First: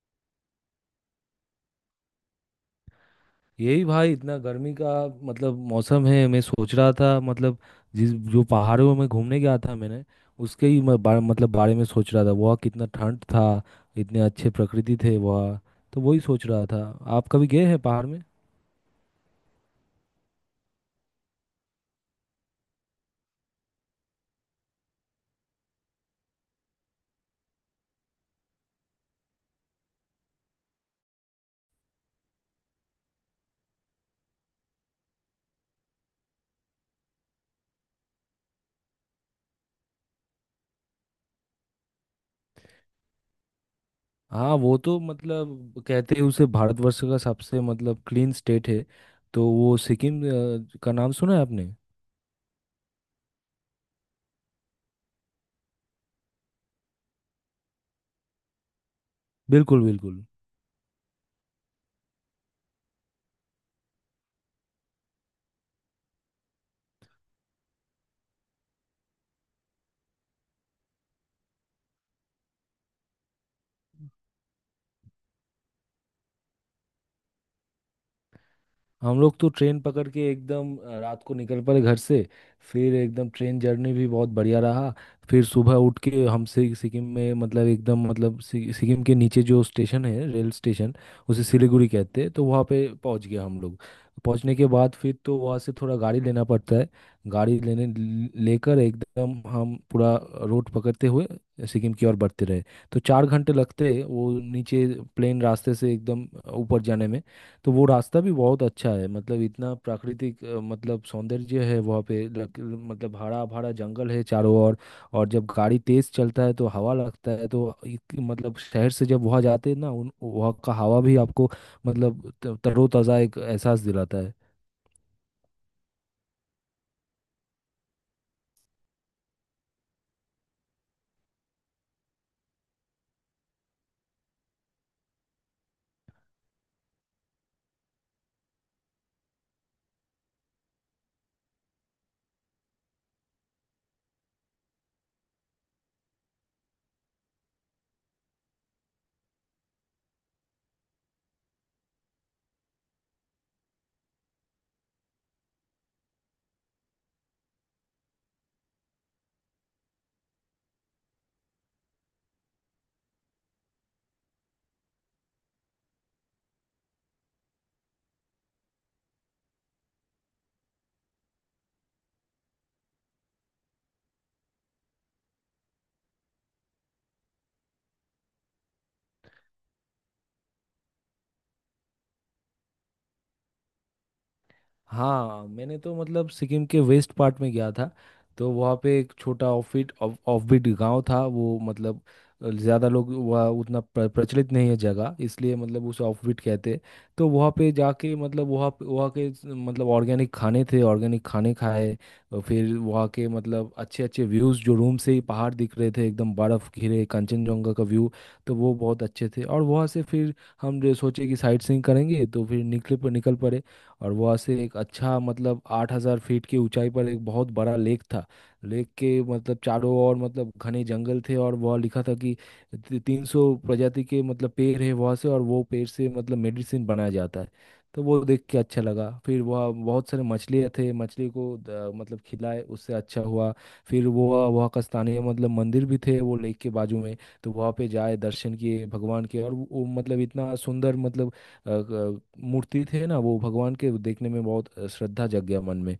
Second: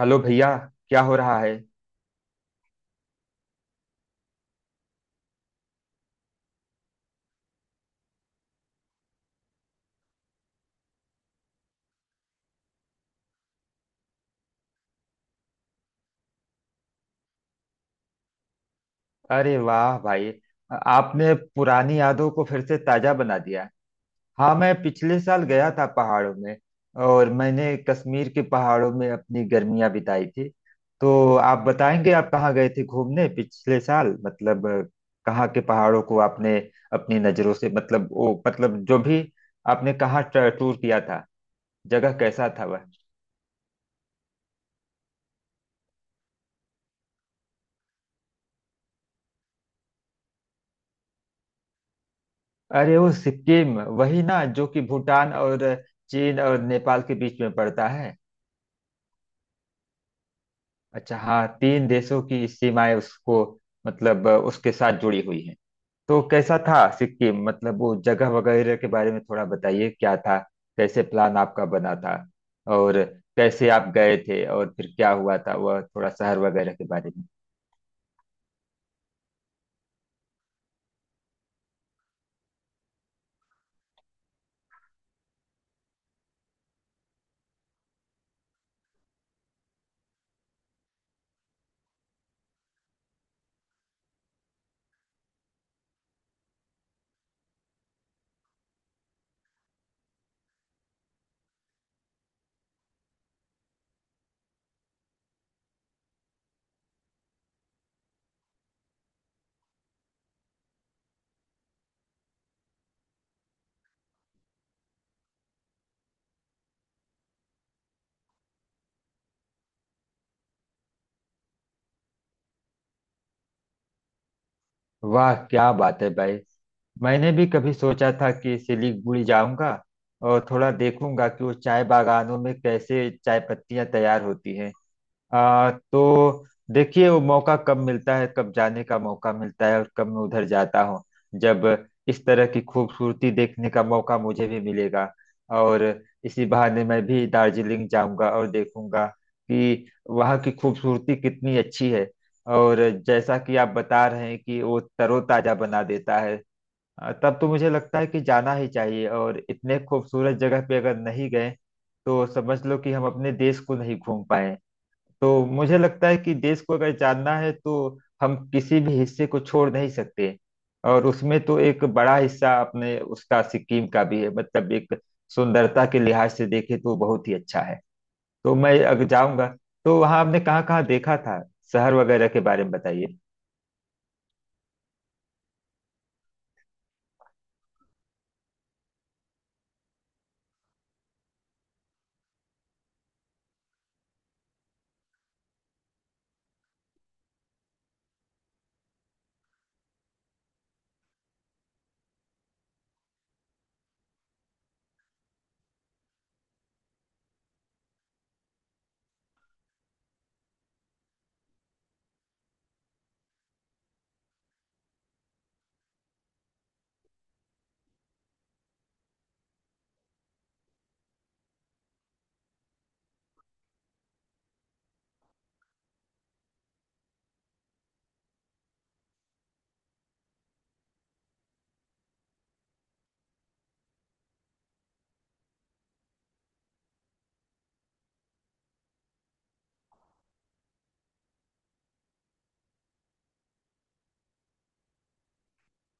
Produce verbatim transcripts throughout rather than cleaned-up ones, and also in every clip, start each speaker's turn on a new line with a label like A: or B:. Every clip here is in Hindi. A: हेलो भैया। क्या हो रहा है।
B: यही भाई इतना गर्मी का मतलब मौसम है। मैं सोच रहा था मतलब जिस जो पहाड़ों में घूमने गया था मैंने उसके ही मैं बारे, मतलब बारे में सोच रहा था। वहाँ कितना ठंड था, इतने अच्छे प्रकृति थे वहाँ, तो वही सोच रहा था। आप कभी गए हैं पहाड़ में?
A: अरे वाह भाई। आपने पुरानी यादों को फिर से ताजा बना दिया। हाँ, मैं पिछले साल गया था पहाड़ों में, और मैंने कश्मीर के पहाड़ों में अपनी गर्मियां बिताई थी। तो आप बताएंगे, आप कहाँ गए थे घूमने पिछले साल, मतलब अ, कहाँ के पहाड़ों को आपने अपनी नजरों से, मतलब वो, मतलब जो भी, आपने कहाँ ट- टूर किया था। जगह कैसा था वह।
B: हाँ, वो तो मतलब कहते हैं उसे भारतवर्ष का सबसे मतलब क्लीन स्टेट है। तो वो सिक्किम अ, का नाम सुना है आपने?
A: अरे वो सिक्किम वही ना, जो कि भूटान और चीन और नेपाल के बीच में पड़ता है।
B: बिल्कुल बिल्कुल।
A: अच्छा, हाँ, तीन देशों की सीमाएं उसको, मतलब उसके साथ जुड़ी हुई हैं। तो कैसा था सिक्किम, मतलब वो जगह वगैरह के बारे में थोड़ा बताइए क्या था, कैसे प्लान आपका बना था, और कैसे आप गए थे, और फिर क्या हुआ था वह, थोड़ा शहर वगैरह के बारे में।
B: हम लोग तो ट्रेन पकड़ के एकदम अ, रात को निकल पड़े घर से। फिर एकदम ट्रेन जर्नी भी बहुत बढ़िया रहा। फिर सुबह उठ के हम सि- सिक्किम में मतलब एकदम मतलब सि- सिक्किम के नीचे जो स्टेशन है रेल स्टेशन उसे सिलीगुड़ी कहते हैं, तो वहाँ पे पहुँच गया हम लोग। पहुँचने के बाद फिर तो वहाँ से थोड़ा गाड़ी लेना पड़ता है। गाड़ी लेने लेकर एकदम हम पूरा रोड पकड़ते हुए सिक्किम की ओर बढ़ते रहे। तो चार घंटे लगते हैं वो नीचे प्लेन रास्ते से एकदम ऊपर जाने में। तो वो रास्ता भी बहुत अच्छा है, मतलब इतना प्राकृतिक अ, मतलब सौंदर्य है वहाँ पे, लक- मतलब हरा भरा जंगल है चारों ओर। और जब गाड़ी तेज चलता है तो हवा लगता है तो इत- मतलब शहर से जब वहाँ जाते हैं ना उन वहाँ का हवा भी आपको मतलब त- तरोताज़ा एक एहसास दिलाता है।
A: वाह क्या बात है भाई। मैंने भी कभी सोचा था कि सिलीगुड़ी जाऊंगा, और थोड़ा देखूंगा कि वो चाय बागानों में कैसे चाय पत्तियां तैयार होती हैं। आ, तो देखिए वो मौका कब मिलता है, कब जाने का मौका मिलता है, और कब मैं उधर जाता हूँ, जब इस तरह की खूबसूरती देखने का मौका मुझे भी मिलेगा। और इसी बहाने मैं भी दार्जिलिंग जाऊंगा और देखूंगा कि वहाँ की खूबसूरती कितनी अच्छी है। और जैसा कि आप बता रहे हैं कि वो तरोताजा बना देता है, आ, तब तो मुझे लगता है कि जाना ही चाहिए, और इतने खूबसूरत जगह पे अगर नहीं गए तो समझ लो कि हम अपने देश को नहीं घूम पाए। तो मुझे लगता है कि देश को अगर जानना है तो हम किसी भी हिस्से को छोड़ नहीं सकते। और उसमें तो एक बड़ा हिस्सा अपने उसका सिक्किम का भी है, मतलब एक, सुंदरता के लिहाज से देखे तो बहुत ही अच्छा है। तो मैं अगर जाऊंगा तो। वहां आपने कहाँ कहाँ देखा था, शहर वगैरह के बारे में बताइए।
B: हाँ, मैंने तो मतलब सिक्किम के वेस्ट पार्ट में गया था। तो वहाँ पे एक छोटा ऑफबीट ऑफबीट गांव था वो, मतलब ज़्यादा लोग वह उतना प्र- प्रचलित नहीं है जगह, इसलिए मतलब उसे ऑफबीट कहते हैं। तो वहाँ पे जाके मतलब वहाँ पे- वहाँ के स- मतलब ऑर्गेनिक खाने थे, ऑर्गेनिक खाने खाए। और फिर वहाँ के मतलब अच्छे अच्छे व्यूज़, जो रूम से ही पहाड़ दिख रहे थे एकदम बर्फ़ घिरे कंचनजंगा का व्यू, तो वो बहुत अच्छे थे। और वहाँ से फिर हम जो सोचे कि साइट सीइंग करेंगे तो फिर निकले निकल पड़े। और वहाँ से एक अच्छा मतलब आठ हजार फीट की ऊंचाई पर एक बहुत बड़ा लेक था। लेक के मतलब चारों ओर मतलब घने जंगल थे और वहाँ लिखा था कि तीन सौ प्रजाति के मतलब पेड़ है वहाँ से, और वो पेड़ से मतलब मेडिसिन बनाया जाता है। तो वो देख के अच्छा लगा। फिर वहाँ बहुत सारे मछलियाँ थे, मछली को द- मतलब खिलाए उससे अच्छा हुआ। फिर वो वहाँ का स्थानीय मतलब मंदिर भी थे वो लेक के बाजू में, तो वहाँ पे जाए दर्शन किए भगवान के। और वो वो मतलब इतना सुंदर मतलब अ, क- मूर्ति थे ना वो भगवान के, देखने में बहुत श्रद्धा जग गया मन में।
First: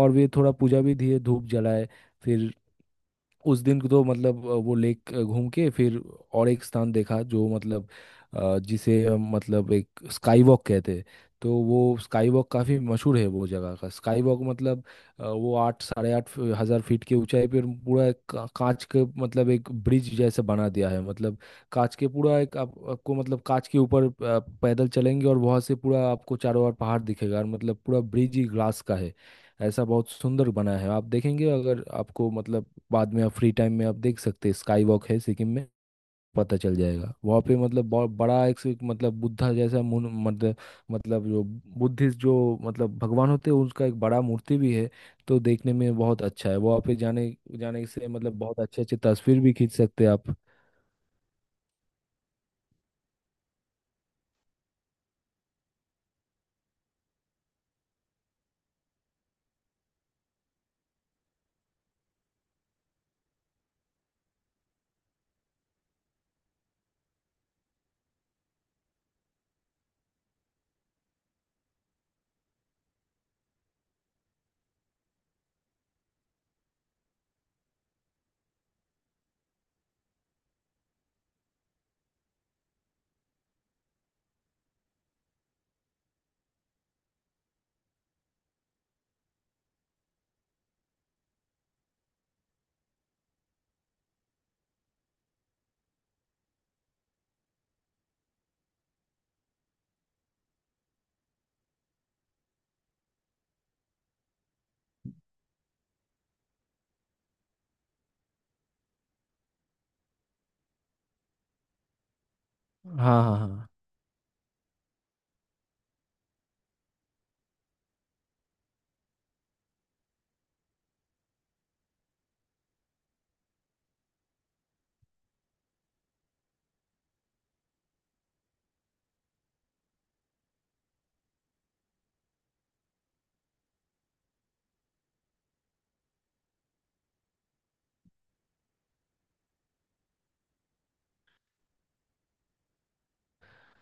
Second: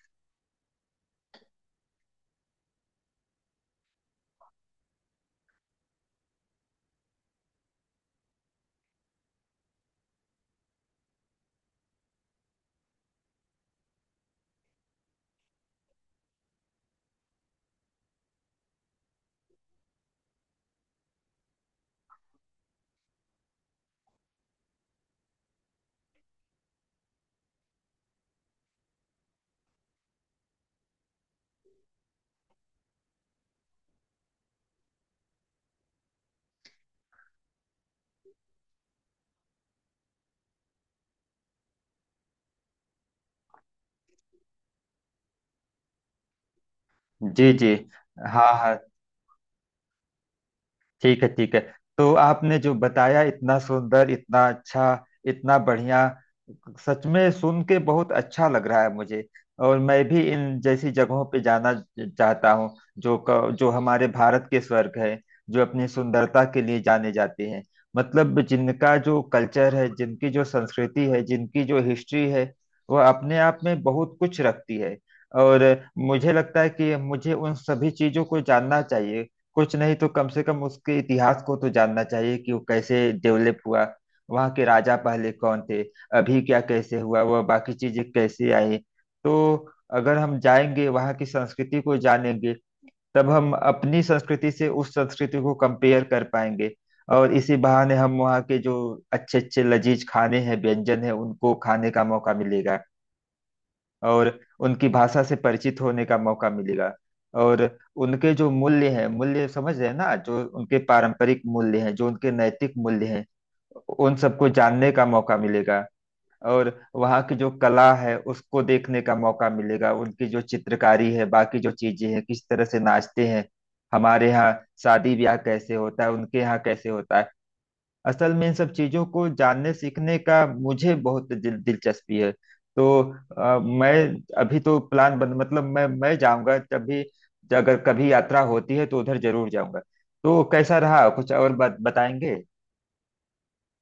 B: और वे थोड़ा पूजा भी दिए, धूप जलाए। फिर उस दिन तो मतलब अ, वो लेक अ, घूम के फिर और एक स्थान देखा, जो मतलब अ, जिसे अ, मतलब एक स्काई वॉक कहते हैं। तो वो स्काई वॉक काफ़ी मशहूर है वो जगह का। स्काई वॉक मतलब अ, वो आठ साढ़े आठ फ- हज़ार फीट की ऊंचाई पर पूरा एक का- कांच के मतलब एक ब्रिज जैसे बना दिया है। मतलब कांच के पूरा एक आप, आपको मतलब कांच के ऊपर अ, पैदल चलेंगे और वहाँ से पूरा आपको चारों ओर पहाड़ दिखेगा, और मतलब पूरा ब्रिज ही ग्लास का है। ऐसा बहुत सुंदर बना है। आप देखेंगे अगर आपको मतलब बाद में आप फ्री टाइम में, आप देख सकते हैं स्काई वॉक है सिक्किम में, पता चल जाएगा। वहाँ पे मतलब बहुत बड़ा एक से- मतलब बुद्धा जैसा मुन- मतलब मतलब जो बुद्धिस्ट जो मतलब भगवान होते हैं उसका एक बड़ा मूर्ति भी है। तो देखने में बहुत अच्छा है वहाँ पे जाने
A: जी, जी।
B: जाने से, मतलब
A: हाँ,
B: बहुत
A: हाँ।
B: अच्छे अच्छे तस्वीर भी खींच सकते हैं आप।
A: ठीक है, ठीक है। तो आपने जो बताया इतना सुंदर, इतना अच्छा, इतना बढ़िया, सच में सुन के बहुत अच्छा लग रहा है मुझे। और मैं भी इन जैसी जगहों पे जाना चाहता हूँ, जो क- जो हमारे भारत के स्वर्ग है, जो अपनी सुंदरता के लिए जाने जाते हैं। मतलब जिनका जो कल्चर है, जिनकी जो संस्कृति है, जिनकी जो हिस्ट्री है, वह अपने आप में बहुत कुछ रखती है। और मुझे लगता है कि मुझे उन सभी चीजों को जानना चाहिए। कुछ नहीं तो कम से कम उसके इतिहास को तो जानना चाहिए कि वो कैसे डेवलप हुआ। वहाँ के राजा पहले कौन थे। अभी क्या, कैसे हुआ वह, बाकी चीजें कैसे आई। तो अगर हम जाएंगे, वहाँ की संस्कृति को जानेंगे, तब हम अपनी संस्कृति से उस संस्कृति को कंपेयर कर पाएंगे। और इसी बहाने हम वहाँ के जो अच्छे अच्छे लजीज खाने हैं, व्यंजन है, उनको खाने का मौका मिलेगा। और उनकी भाषा से परिचित होने का मौका मिलेगा। और उनके जो मूल्य हैं, मूल्य समझ रहे हैं ना, जो उनके पारंपरिक मूल्य हैं, जो उनके नैतिक मूल्य
B: हाँ
A: हैं,
B: हाँ हाँ।
A: उन सबको जानने का मौका मिलेगा। और वहाँ की जो कला है उसको देखने का मौका मिलेगा, उनकी जो चित्रकारी है, बाकी जो चीजें हैं, किस तरह से नाचते हैं। हमारे यहाँ शादी ब्याह कैसे होता है, उनके यहाँ कैसे होता है। असल में इन सब चीजों को जानने सीखने का मुझे बहुत दिल, दिलचस्पी है। तो अ, मैं, अभी तो प्लान बन, मतलब मैं मैं जाऊंगा जब भी, अगर कभी यात्रा होती है तो उधर जरूर जाऊंगा। तो कैसा रहा, कुछ और बत, बताएंगे।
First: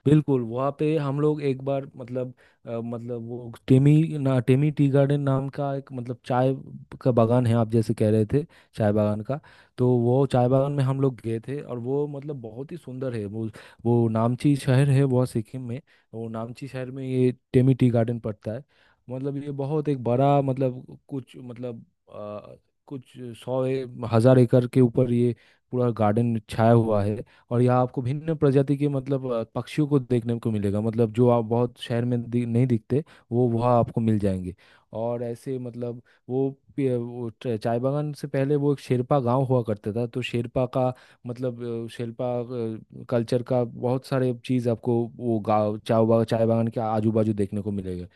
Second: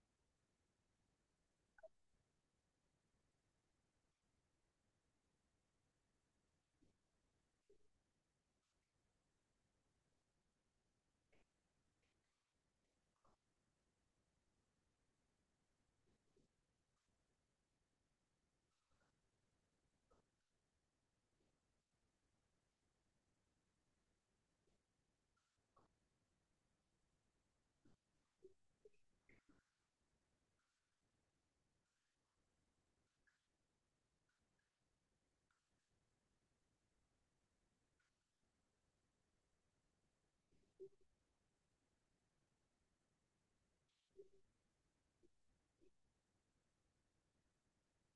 B: बिल्कुल वहाँ पे हम लोग एक बार मतलब अ, मतलब वो टेमी ना टेमी टी गार्डन नाम का एक मतलब चाय का बागान है, आप जैसे कह रहे थे चाय बागान का। तो वो चाय बागान में हम लोग गए थे और वो मतलब बहुत ही सुंदर है वो। वो नामची शहर है वो सिक्किम में। वो नामची शहर में ये टेमी टी गार्डन पड़ता है। मतलब ये बहुत एक बड़ा मतलब कुछ मतलब अ, कुछ सौ ए- हजार एकड़ के ऊपर ये पूरा गार्डन छाया हुआ है। और यहाँ आपको भिन्न प्रजाति के मतलब अ, पक्षियों को देखने को मिलेगा, मतलब जो आप बहुत शहर में दि, नहीं दिखते वो वहाँ आपको मिल जाएंगे। और ऐसे मतलब वो, पे- वो च- चाय बागान से पहले वो एक शेरपा गांव हुआ करता था, तो शेरपा का मतलब अ, शेरपा कल्चर का बहुत सारे चीज़ आपको वो गाँव चाय बाग चाय बागान के आजू बाजू देखने को मिलेगा।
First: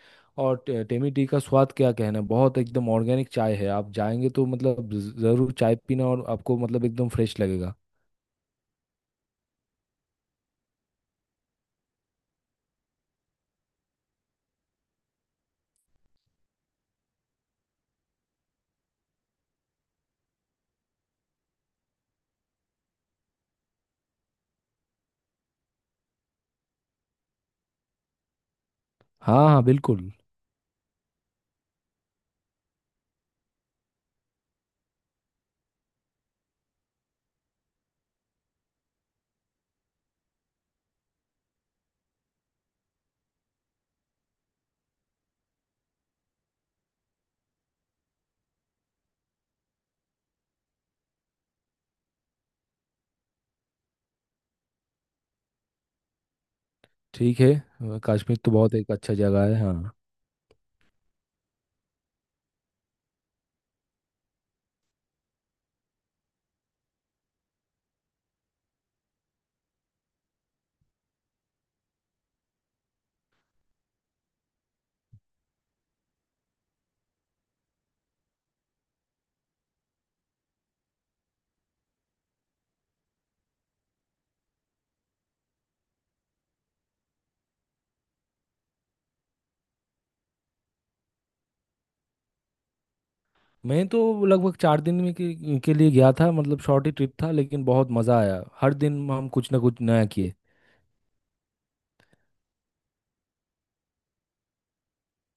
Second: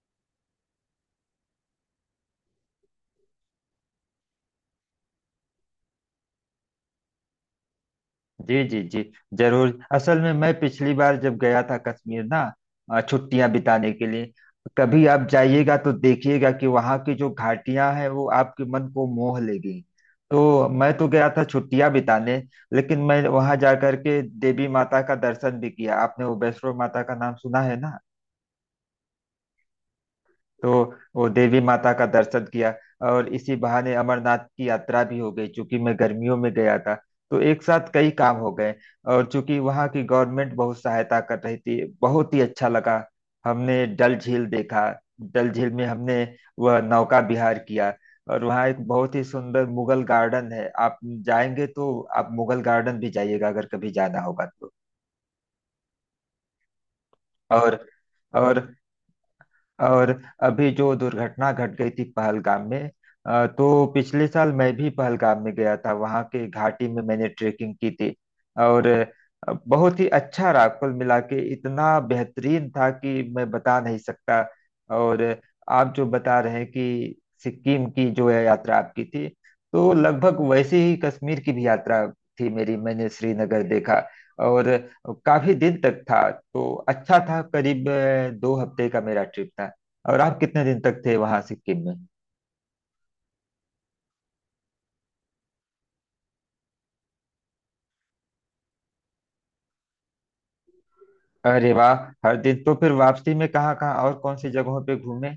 B: और टे- टेमी टी का स्वाद क्या कहना, बहुत एकदम ऑर्गेनिक चाय है। आप जाएंगे तो मतलब ज़रूर चाय पीना और आपको मतलब एकदम फ्रेश लगेगा।
A: जी, जी, जी। जरूर। असल में मैं पिछली बार जब गया था कश्मीर ना, अ, छुट्टियां बिताने के लिए। कभी आप जाइएगा तो देखिएगा कि वहाँ की जो घाटियां हैं वो आपके मन को मोह लेगी। तो मैं तो गया था छुट्टियां बिताने, लेकिन मैं वहाँ जा करके देवी माता का दर्शन भी किया। आपने वो वैष्णो माता का नाम सुना है ना।
B: हाँ हाँ बिल्कुल।
A: तो वो देवी माता का दर्शन किया, और इसी बहाने अमरनाथ की यात्रा भी हो गई। चूंकि मैं गर्मियों में गया था, तो एक साथ कई काम हो गए। और चूंकि वहाँ की गवर्नमेंट बहुत सहायता कर रही थी, बहुत ही अच्छा लगा। हमने डल झील देखा। डल झील में हमने वह नौका विहार किया। और वहाँ एक बहुत ही सुंदर मुगल गार्डन है। आप जाएंगे तो आप मुगल गार्डन भी जाइएगा, अगर कभी जाना होगा तो।
B: ठीक है,
A: और
B: अ, कश्मीर तो
A: और
B: बहुत एक अच्छा जगह है हाँ।
A: और अभी जो दुर्घटना घट गई थी पहलगाम में। अ, तो पिछले साल मैं भी पहलगाम में गया था, वहाँ के घाटी में मैंने ट्रेकिंग की थी। और अ, बहुत ही अच्छा रहा, कुल मिला के इतना बेहतरीन था कि मैं बता नहीं सकता। और आप जो बता रहे हैं कि सिक्किम की जो है यात्रा आपकी थी, तो लगभग वैसे ही कश्मीर की भी यात्रा थी मेरी। मैंने श्रीनगर देखा। और काफी दिन तक था, तो अच्छा था। करीब अ, दो हफ्ते का मेरा ट्रिप था। और आप कितने दिन तक थे वहां सिक्किम में।
B: मैं तो लगभग चार दिन में के, के लिए गया था, मतलब शॉर्ट ही ट्रिप था लेकिन बहुत मज़ा आया, हर दिन हम कुछ ना कुछ नया किए।
A: अरे वाह। हर दिन तो फिर, वापसी में कहाँ कहाँ और कौन सी जगहों पे घूमे।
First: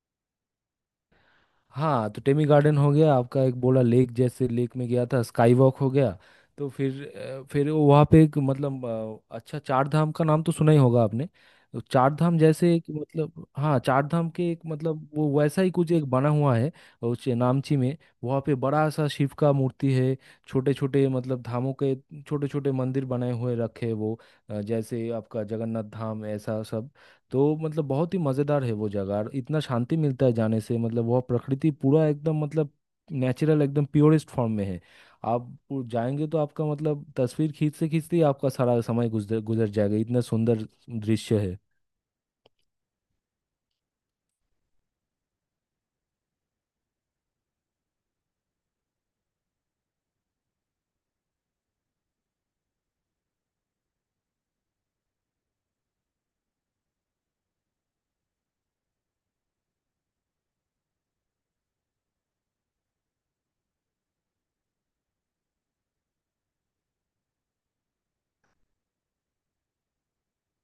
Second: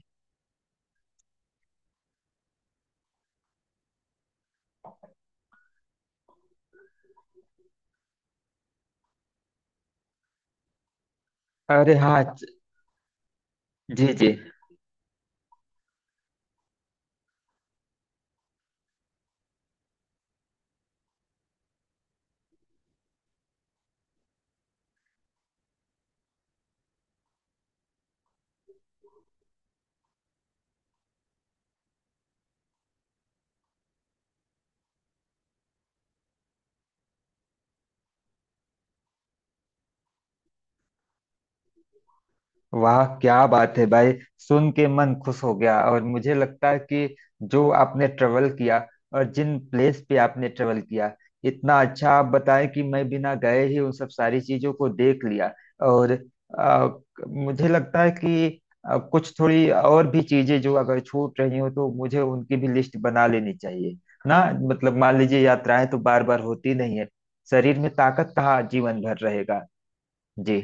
B: हाँ, तो टेमी गार्डन हो गया आपका, एक बोला लेक जैसे लेक में गया था, स्काई वॉक हो गया। तो फिर अ, फिर वो वहाँ पे एक मतलब अ, अच्छा, चार धाम का नाम तो सुना ही होगा आपने। तो
A: अरे
B: चार
A: हाँ,
B: धाम
A: ज-
B: जैसे एक मतलब, हाँ, चार
A: जी
B: धाम
A: जी।
B: के एक मतलब वो वैसा ही कुछ एक बना हुआ है उस नामची में। वहाँ पे बड़ा सा शिव का मूर्ति है। छोटे छोटे मतलब धामों के छोटे छोटे मंदिर बनाए हुए रखे हैं वो अ, जैसे आपका जगन्नाथ धाम, ऐसा सब। तो मतलब बहुत ही मज़ेदार है वो जगह और इतना शांति मिलता है जाने से, मतलब वह प्रकृति पूरा एकदम मतलब नेचुरल एकदम प्योरेस्ट फॉर्म में है। आप पु- जाएंगे तो आपका मतलब तस्वीर खींचते खींचते ही आपका सारा समय गुजर गुजर जाएगा, इतना सुंदर दृश्य है।
A: वाह क्या बात है भाई, सुन के मन खुश हो गया। और मुझे लगता है कि, जो आपने ट्रेवल किया, और जिन प्लेस पे आपने ट्रेवल किया, इतना अच्छा आप बताए कि मैं बिना गए ही उन सब सारी चीजों को देख लिया। और आ, मुझे लगता है कि आ, कुछ थोड़ी और भी चीजें जो अगर छूट रही हो, तो मुझे उनकी भी लिस्ट बना लेनी चाहिए ना। मतलब मान लीजिए, यात्राएं तो बार बार होती नहीं है। शरीर में ताकत कहाँ जीवन भर रहेगा। जी।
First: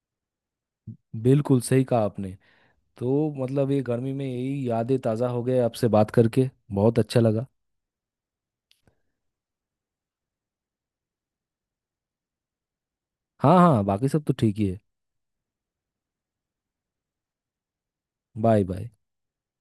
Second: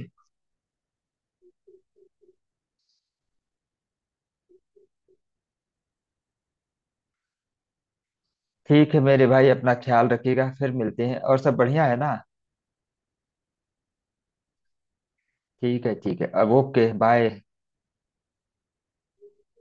B: बिल्कुल सही कहा आपने। तो मतलब ये गर्मी में यही यादें ताज़ा हो गए आपसे बात करके, बहुत अच्छा लगा।
A: ठीक है मेरे भाई, अपना ख्याल रखिएगा, फिर मिलते हैं। और सब बढ़िया है ना।
B: हाँ हाँ, बाकी सब तो ठीक ही है।
A: ठीक है, ठीक है, अब ओके, बाय।
B: Bye bye.